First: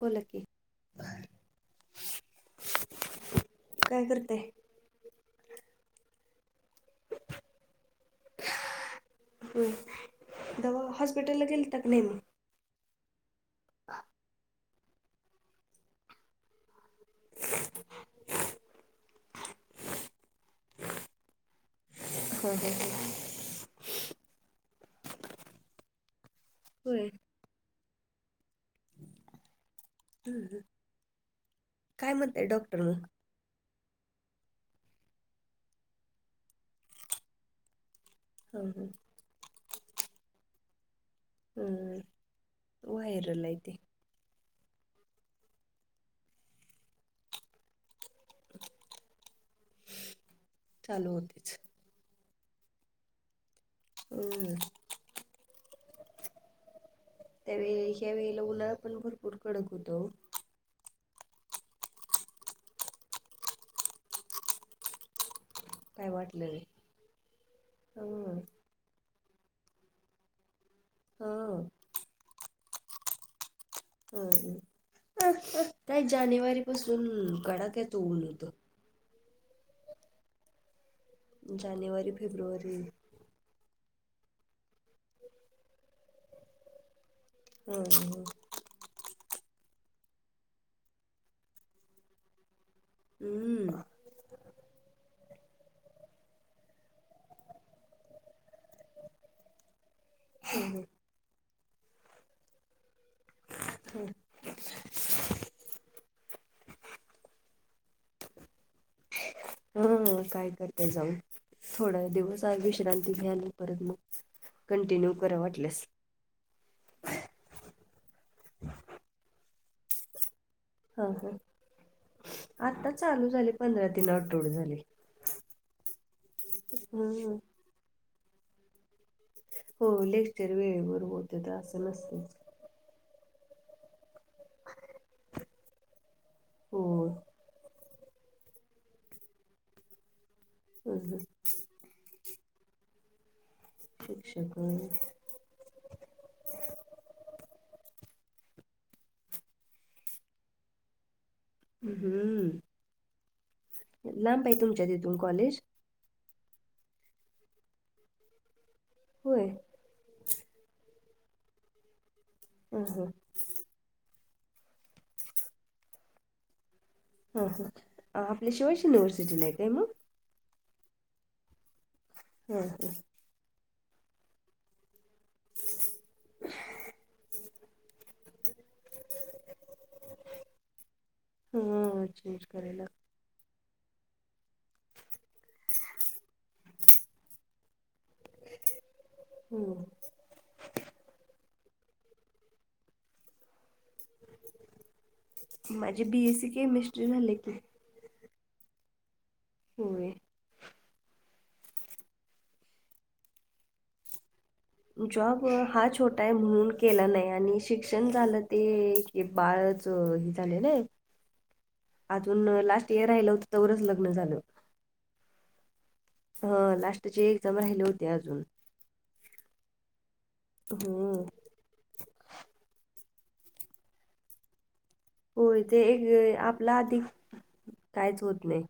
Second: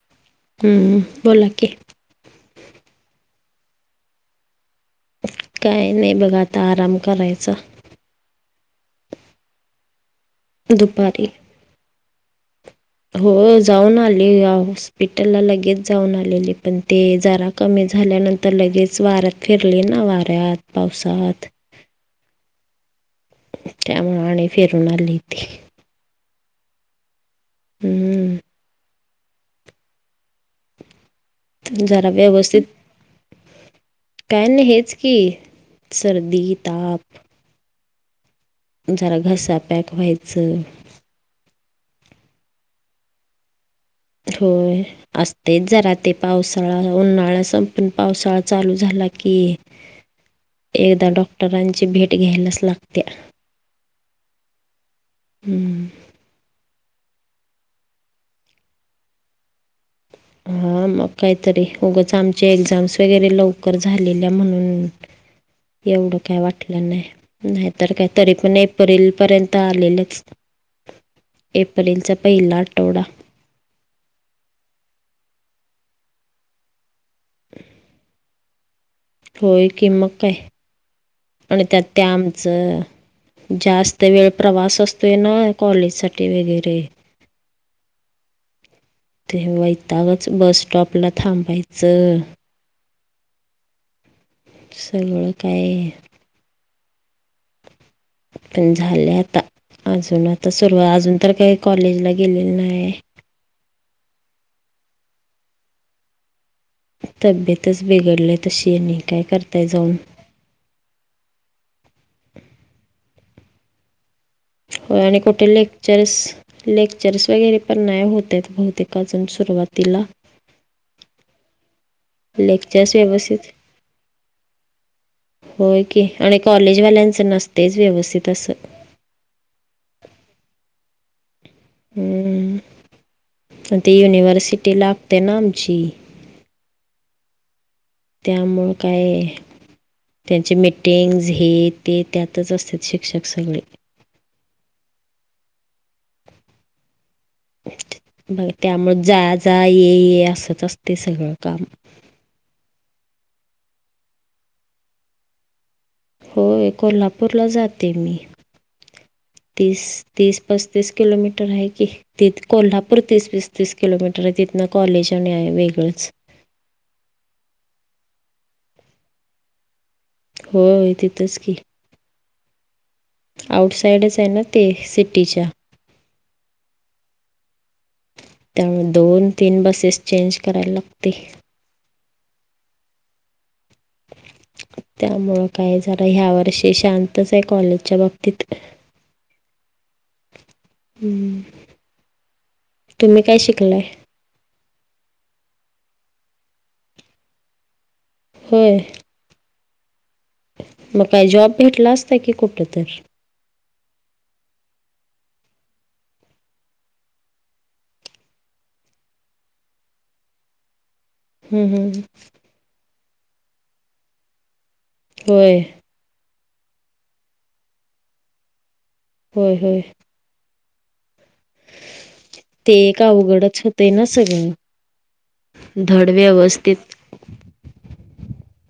बोला की, हं, बोला की काय करतेय? काय नाही मंग आता आराम करायचां. हम दवा दुपारी हॉस्पिटलला गेल तर नाही मग. हो जाऊन आले मंग हॉस्पिटलला लगेच जाऊन आलेली. पण ते जरा कमी झाल्यानंतर लगेच वारं फिरल ना वाऱ्यात पावसात. [unintelligible] हम. त्यामनान फिरून आलेलेत. व्हय. हम्म. [unintelligible] जरा काय म्हणताय व्यवस्थित डॉक्टर मग काय नाही हेच की सर्दी, ताप हा हा जरा घसा पॅक व्हायचं हम्म! व्हायरलाय ते होय, ते असतयच जरा ते पावसाळा उन्हाळा सं पावसाळा चालू झाला की, एकदा चालू होतेच डॉक्टरांची भेट घ्यायलाच लागत्या हम्म! हम्म. त्यावेळी ह्या वेळेला पण उन्हाळ पण भरपूर कडक होता ओ हा, मग काहीतरी, उगंच आमचे एक्झाम्स वगैरे लवकर झालेल्या म्हणून एवढं काय वाटलं नाही, नाहीतर काय तरी हं पण ए प्रिल पर्यंत आलेलंच, हं एप्रिलचा पहिला आठवडा अ काही जानेवारी पासून कडाक्याचं ऊन होतं. होय कि, मग काय, आणि त्यात ते जानेवारी फेब्रुवारी आमचं जास्त वेळ प्रवास असतोय ना, कॉलेजसाठी वगैरे [unintelligible] ते वैतागच, बस स्टॉपला थांबायचं हम्म. सगळं काय पण झालय आता, अजून आता सुरुवा अजून तर काही कॉलेजला गेलेलो नाहीय. हम्म. तब्येतच बिघडल्या तशी, आणि काय करताय जाऊन? हो, काय करताय जाऊन, थोडा दिवस विश्रांती घ्याली परत म होय, आणि कुठे लेक्चरस लेक्चर्स वगैरे पण नाही होतयेत बहुतेक अजून सुरुवातीला. हा हा, आता लेक्चर्स चालू व्यवस्थित झालय, पंधरा तीन आठवड झाले. होय की, आणि कॉलेजवाल्यांचं ह नसतयच व्यवस्थित असं हो, लेक्चर वेळेवर होत्यात, असं नसतयच. हम्म. आणि ती युनिव्हर्सिटी लागते आमची होय. त्यामुळं काय, त्यांची मीटिंग्ज हे ते त्यातच असत्यात शिक्षक सगळी. शिक्षक बग त्यामुळ, जा जा, ये ये, असंच असतय सगळं काम. हम्म! लांब हाय तुमच्या तीथून कॉलेज? होय, कोल्हापूरला जाते मी होय? तीस, पसतीस किलोमीटर हाय कि, ह कोल्हापूर ह तीस, वीस, तीस किलोमीटर हाय, तिथनं कॉलेज आणि आहे वेगळंच हा हा, आपली शिवाशी युनिव्हर्सिटीला नाही काय म? होय, तिथच की. हा हा. आउटसाइडच हाय ना ते, सिटीच्या. [unintelligible] [inaudible] [unintelligible] [inaudible] त्यामुळें दोन तीनं बसेस चेंज करायंला लागतंय हम्मं चेंज करायलां लागतंय त्यामुळें कायं जरां ह्यां वर्षी शांतच हांय कॉलेजच्या बाँब हम्मं हम्मं तुम्हीं कायं शिकलांय माझी बीएससी केमिस्ट्री झाले की होयं होयं मंग कायं जॉब भेटलां असतां की कुठं तरी जॉब हां छोटा आहे म्हणूंन केलां नाहीं आणि शिक्षणं झालं ते हे बाळंच हे झाले नान हम्मं हम्मं अजूंन लास्ट इयंर राहिलं होतं तवरचं लग्नं झालं. होयं हं लास्टचे एक्जाम राहिले होते अजूंन होयं होयं हम्मं ते एक अवघडचं होतें नां सगळीं होयं ते आपलां आधीं काहींचं होतं नाहीं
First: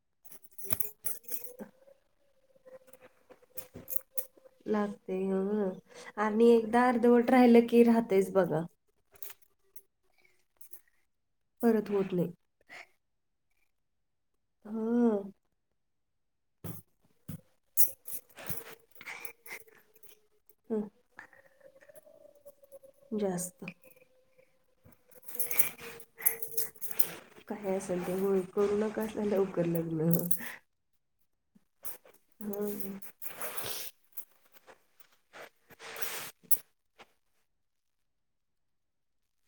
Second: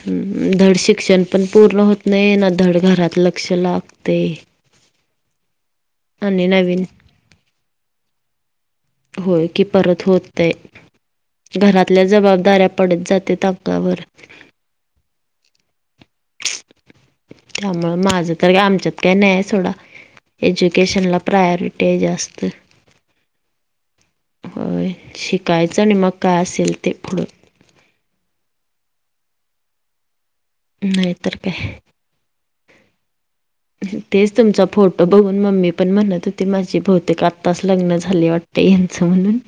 हम्मं धड शिक्षणं पणं पूर्ण होतं नाहीं नां धड घरांत लंक्ष लागतं नाहीं लागते हं आणि नवीन एकदाचं अर्धवट राहिलं की राहतचं बघां होयं की परंत होतं परत घरातल्यां होत नाही जबाबदाऱ्यां पडतं जाते ताकलावरं हम्मं त्यामुळें माझं तरं आमच्यांत कांहीं नाहीं आहे सोंडा एज्युकेशनला प्रायोरिटी आहे जास्तं जास्त होयं शिकायचं आणि मंग कायं असेल ते पुढं कायं असांल तेमुळे करूं नकां असं लवकरं लग्नं नाहींतरं कायं हम्मं हम्मं तेचं तुमचां फोटो बघूंन मम्मी पणं म्हणतं होती माझी बहुतेक आत्तांस लग्नं झाली वाटतं ते येचं म्हणूंन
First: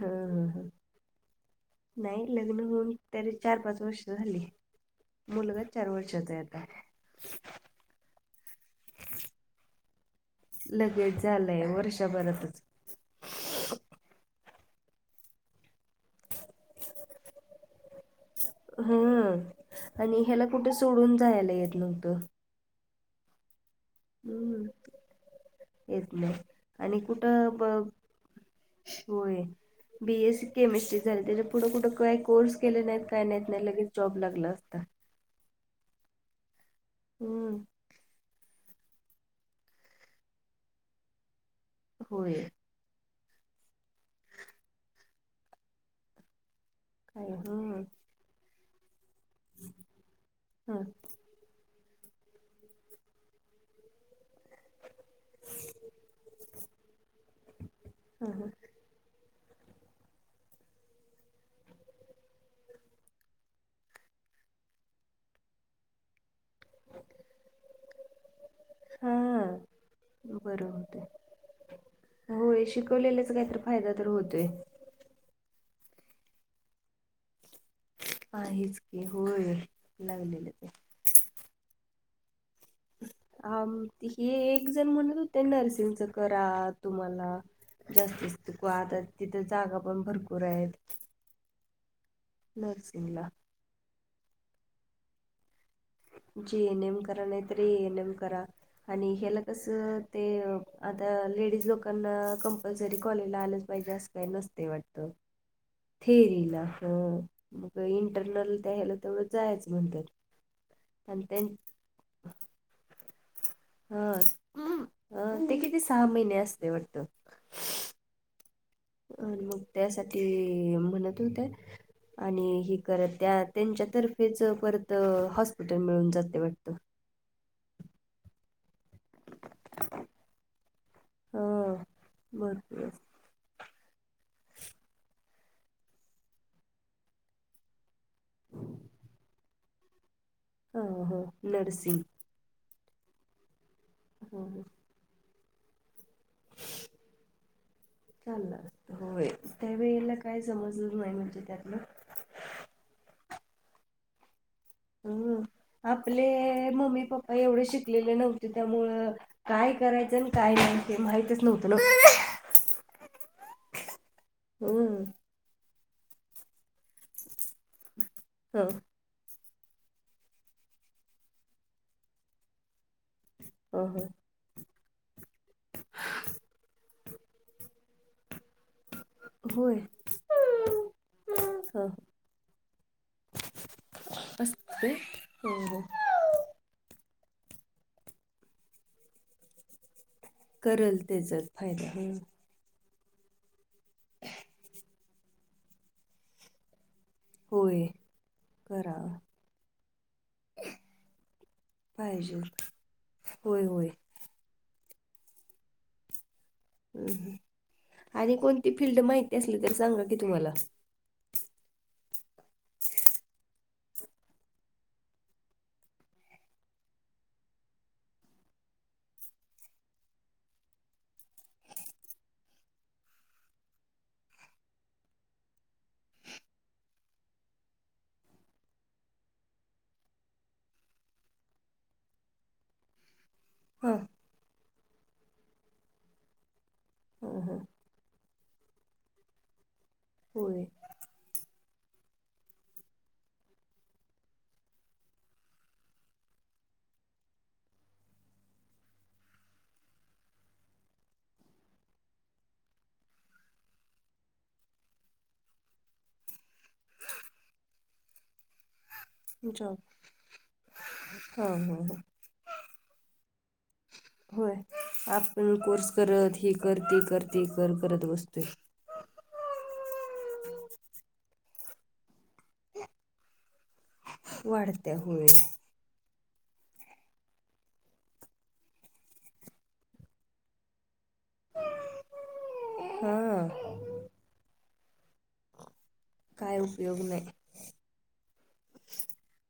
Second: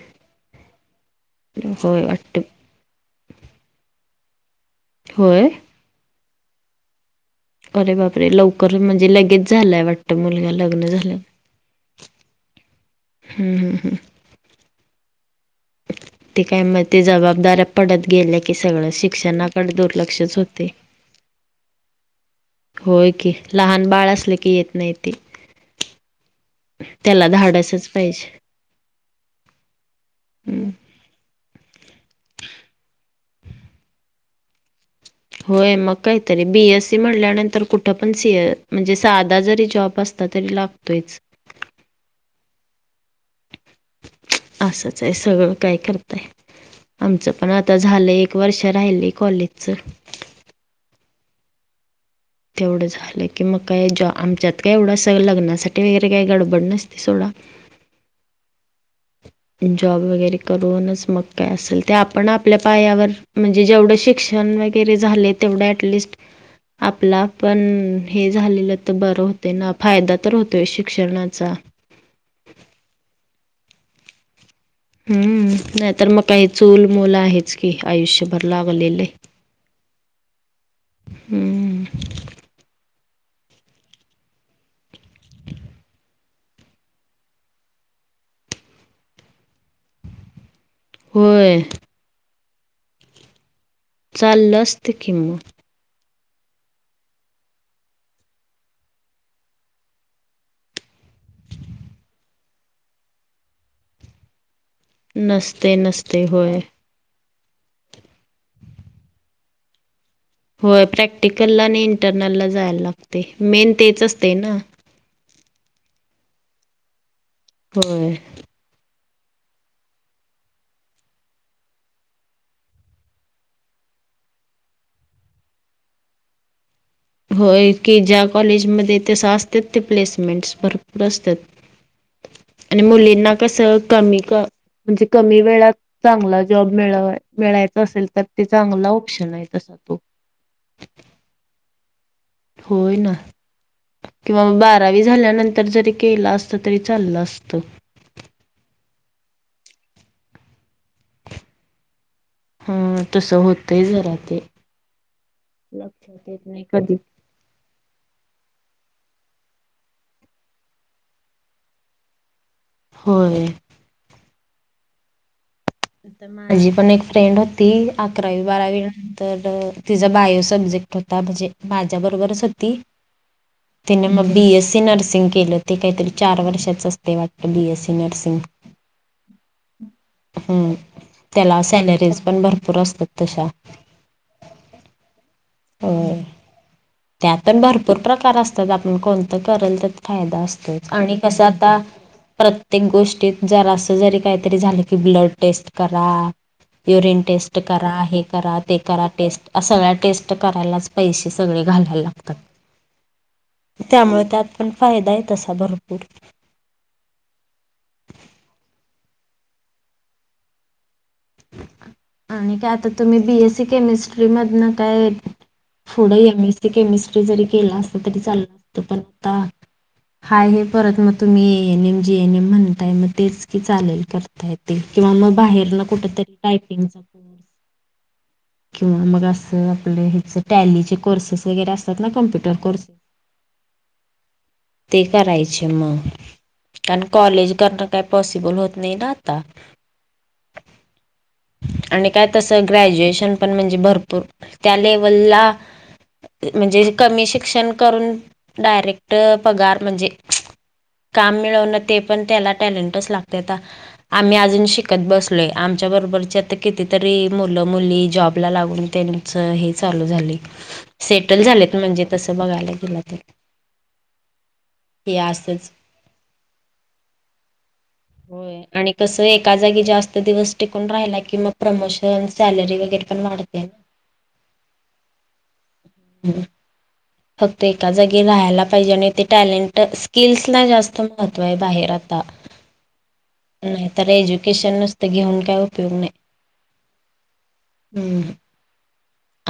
हं होय नाहीं वाटतं लग्नं होऊंन ते चार पांच वर्ष झाली होय मुलगतं चार वर्षाचा आहे आंता अरे बापरे लवकरं म्हणजे लगेच झालंय वाटतं मुलंगा लग्नं झाल्यावर वर्ष भरांतच हम्मं हम्मं हम्मं ते कायं मंग ते जबाबदाऱ्यां पडतं गेले हां आणि ह्यांला होते. कुंठे सोडूंन जायलां येतं नव्हतं होयं की लहांन बाळं असले की हम्म येतं नाहीं ते येत नाही त्यांला धाडसचं पाहिजे होयं बीएसी हं. केमिस्ट्री झाली त्यांच्या पुढं कुठं कांहीं कोर्स केले नाहीं कांहीं नाहीेत नाहीं लगेच कुंठ जॉब लागंला असतां होयं मंग कांहीतरी बीएस सी हम्म म्हटल्यानंतर कुठं तरी ठ पण सी ए म्हणजे साधा जरी जॉब असता तरी लागतोयच. होय. असच आहे सगळं काय करताय काय आमचं पण आता हं झालंय. वर्ष राहिले कॉलेजच. हा, तेवढं झालं की मग काय ज आमच्यात काय एवढं असं लग्नासाठी वगैरे काही गडबड नसते. सोडा. हा हा, जॉब वगैरे करूनच मग काय असेल ते आपण आपल्या पायावर. म्हणजे जेवढं शिक्षण वगैरे झाले तेवढं ऍटलिस्ट. आपला पण हे झालेलं तर हा बरं होतं ना फायदा तर होतोय बरं होतय शिक्षणाचा. होय शिकवलेलाच काय तर फायदा तर होतोय. हम्म नाही तर मग काय चूल मुल आहेच की आयुष्यभर आहेच की लागलेल. होय. लागलेलं ते. हम्म हा हे एक जण म्हणत होते नर्सिंगच करा तुम्हाला. जास्तीत [unintelligible] कहतात तिथे जागा पण भरपूर आहेत. होय. नर्सिंगला. चालल असत किं मग. जी एनएम करा नाही तरी एएनएम करा. आणि हेल कसं ते आता लेडीज लोकांना कंपल्सरी कॉलेजला आलंच पाहिजे असं. काय नसतेय वाटतं. नसते नसते होय. हा मग इंटरनल त्या ह्याला तेवढं जायचं म्हणतात. होय आणि त्यां प्रॅक्टिकलला आणि इंटरनलला जायला लागते मेन तेच असते ना. अं ते किती सहा महिने असते वाटत. होय. अ मग त्यासाठी म्हणत होत्या. आणि हे करत त्या त्यांच्यातर्फेच परत हॉस्पिटल मिळून जाते वाटतं. होय की ज्या कॉलेजमध्ये तस असतात ते प्लेसमेंटस भरपूर असतात. हा आणि भरपूर असतं. मुलींना कसं कमी. क म्हणजे कमी वेळात चांगला जॉब मिळ मिळायच असेल. तर ते चांगला ऑप्शन आहे तसा तो. हो हो, नर्सिंग. होय ना हो किंवा हो बारावी झाल्यानंतर जरी. केलं असत तरी चाललं असतं. चाललं असत हो त्यावेेळेला काय समजलं नाही म्हणजे त्यातलं. ह तसं होतय जरा ते. हम्म आपले लक्षात येत नाही कधी मम्मी पप्पा. प एवढे शिकलेले नव्हते त्यामुळं काय करायचं आणि काय नाही ते माहितच नव्हतं नव. होय. हम्. माझी पण एक फ्रेंड होती अकरावी ह बारावी. तर तिचा बायो सब्जेक्ट होता. म्हणजे माझ्या बरोबरच होती. ह तिने ह मग बीएससी नर्सिंग केलं ते काहीतरी चार वर्षाच अस ते वाटत बी एस सी नर्सिंग. होय. हम्म त्याला ह ह सॅलरीज पण भरपूर असतात तशा. अस [unintelligible] हो हो. होय त्यात पण भरपूर प्रकार असतात आपण कोणत करेल तर फायदा असतो. य करल आणि कसं त्याचाच आता फायदा हम्म. प्र प्रत्येक गोष्टीत जर असं जरी काहीतरी झालं की ब्लड टेस्ट करा. युरिन टेस्ट होय करा हे करा ते करा करावा टेस्ट अस सगळ्या टेस्ट करायला च पैसे सगळे घालायला लागतात. पाहिजे होय ते होय आप त्यामुळे त्यात पण फायदाय आहे तसा भरपूर. हम हम आणि कोणती फिल्ड माहिती असली तर सांगा की तुम्हाला? आणि काय आता तुम्ही बीएससी केमिस्ट्री मधनं काय पुढं एमएससी केमिस्ट्री जरी केला असत तरी चाललं असत पण आत्ता हाय हे परत मग तुम्ही एएन एमजी एनएम म्हणताय मग तेच की चालेल तर. टायपिंग किंवा मग बाहेर ना कुठ तरी टायपिंग च. किंवा मग असं आपलं हेच टॅलीचे कोर्सेस वगैरे असतात ना कॉम्पुटर कोर्स. [inaudible] हा ते करायचे मग कारण हां कॉलेज हां करण काय पॉसिबल होत नाही ना आता. होय. आणि काय तस ग्रॅज्युएशन. पण म्हणजे भरपूर त्या लेवलला. म्हणजे कमी शिक्षण करून डायरेक्ट पगार म्हणजे. काम मिळवणं ते पण त्याला टॅलेंटच लागते आता. आम्ही अजून शिकत बसलोय आमच्या बरोबरची आता कितीतरी मुलं मुली जॉबला लाग आणि त्यांचं हे जॉब चालू झालय सेटल हां झालेत हां हां म्हणजे तस बघायला गेला तर. होय हे आपण असंच कोर्स करत ही कर ते कर ते कर करत बसतोय. होय आणि कसं एका जागी जास्त दिवस टिकून राहिला किंवा प्रमोशन सॅलरी वगैरे प मतेे ना [inaudible] वाढत्या होय. हम् फक्त एका जागी राहायला पाहिजे आणि ते टॅलेंट स्किल्सला जास्त. महत्व आहे बाहेर आता हां नाही. तर एज्युकेशन नुसता घेऊन काय उपयोग नाही. काय उपयोग नाही. ह्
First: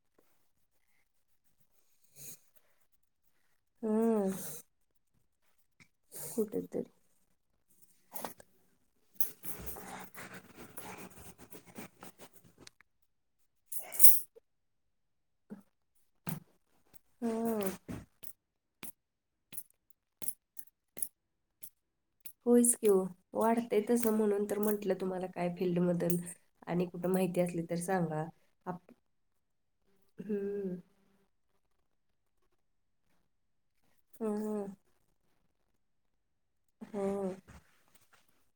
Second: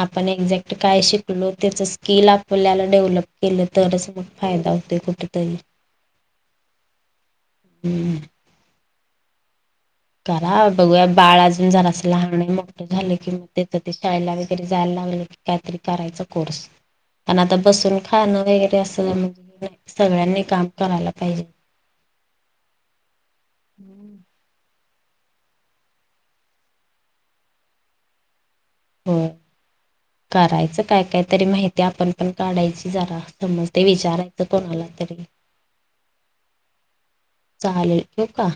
आपण एक्झॅक्ट काय शिकलो त्याच स्किल आपल्याला डेव्हलप केलं तरच कुठ हां फायदा होते कुठ तरी. कुठ तरी. हम्म करा बघूया बाळ अजून जरास लहान मोठ झाले की तेच ते शाळेला वगैरे जायला लागलं की कायतरी करायचा कोर्स. पण आता हां बसून खाणं वगैरे असं म्हणजे सगळ्यांनी काम करायला पाहिजे. होयच की ओ वाढतेय तसं म्हणून तर म्हंटलं तुम्हाला काय फील्ड बदल. आणि कुठं, माहिती असली तर सांगा. आप हो, हम्म करायचं काय- काय तरी माहिती. आपण पण काढायची जरा. समज ते विचारायचं हम्म कोणाला तरी. हम्म चालेल. ठेऊ का?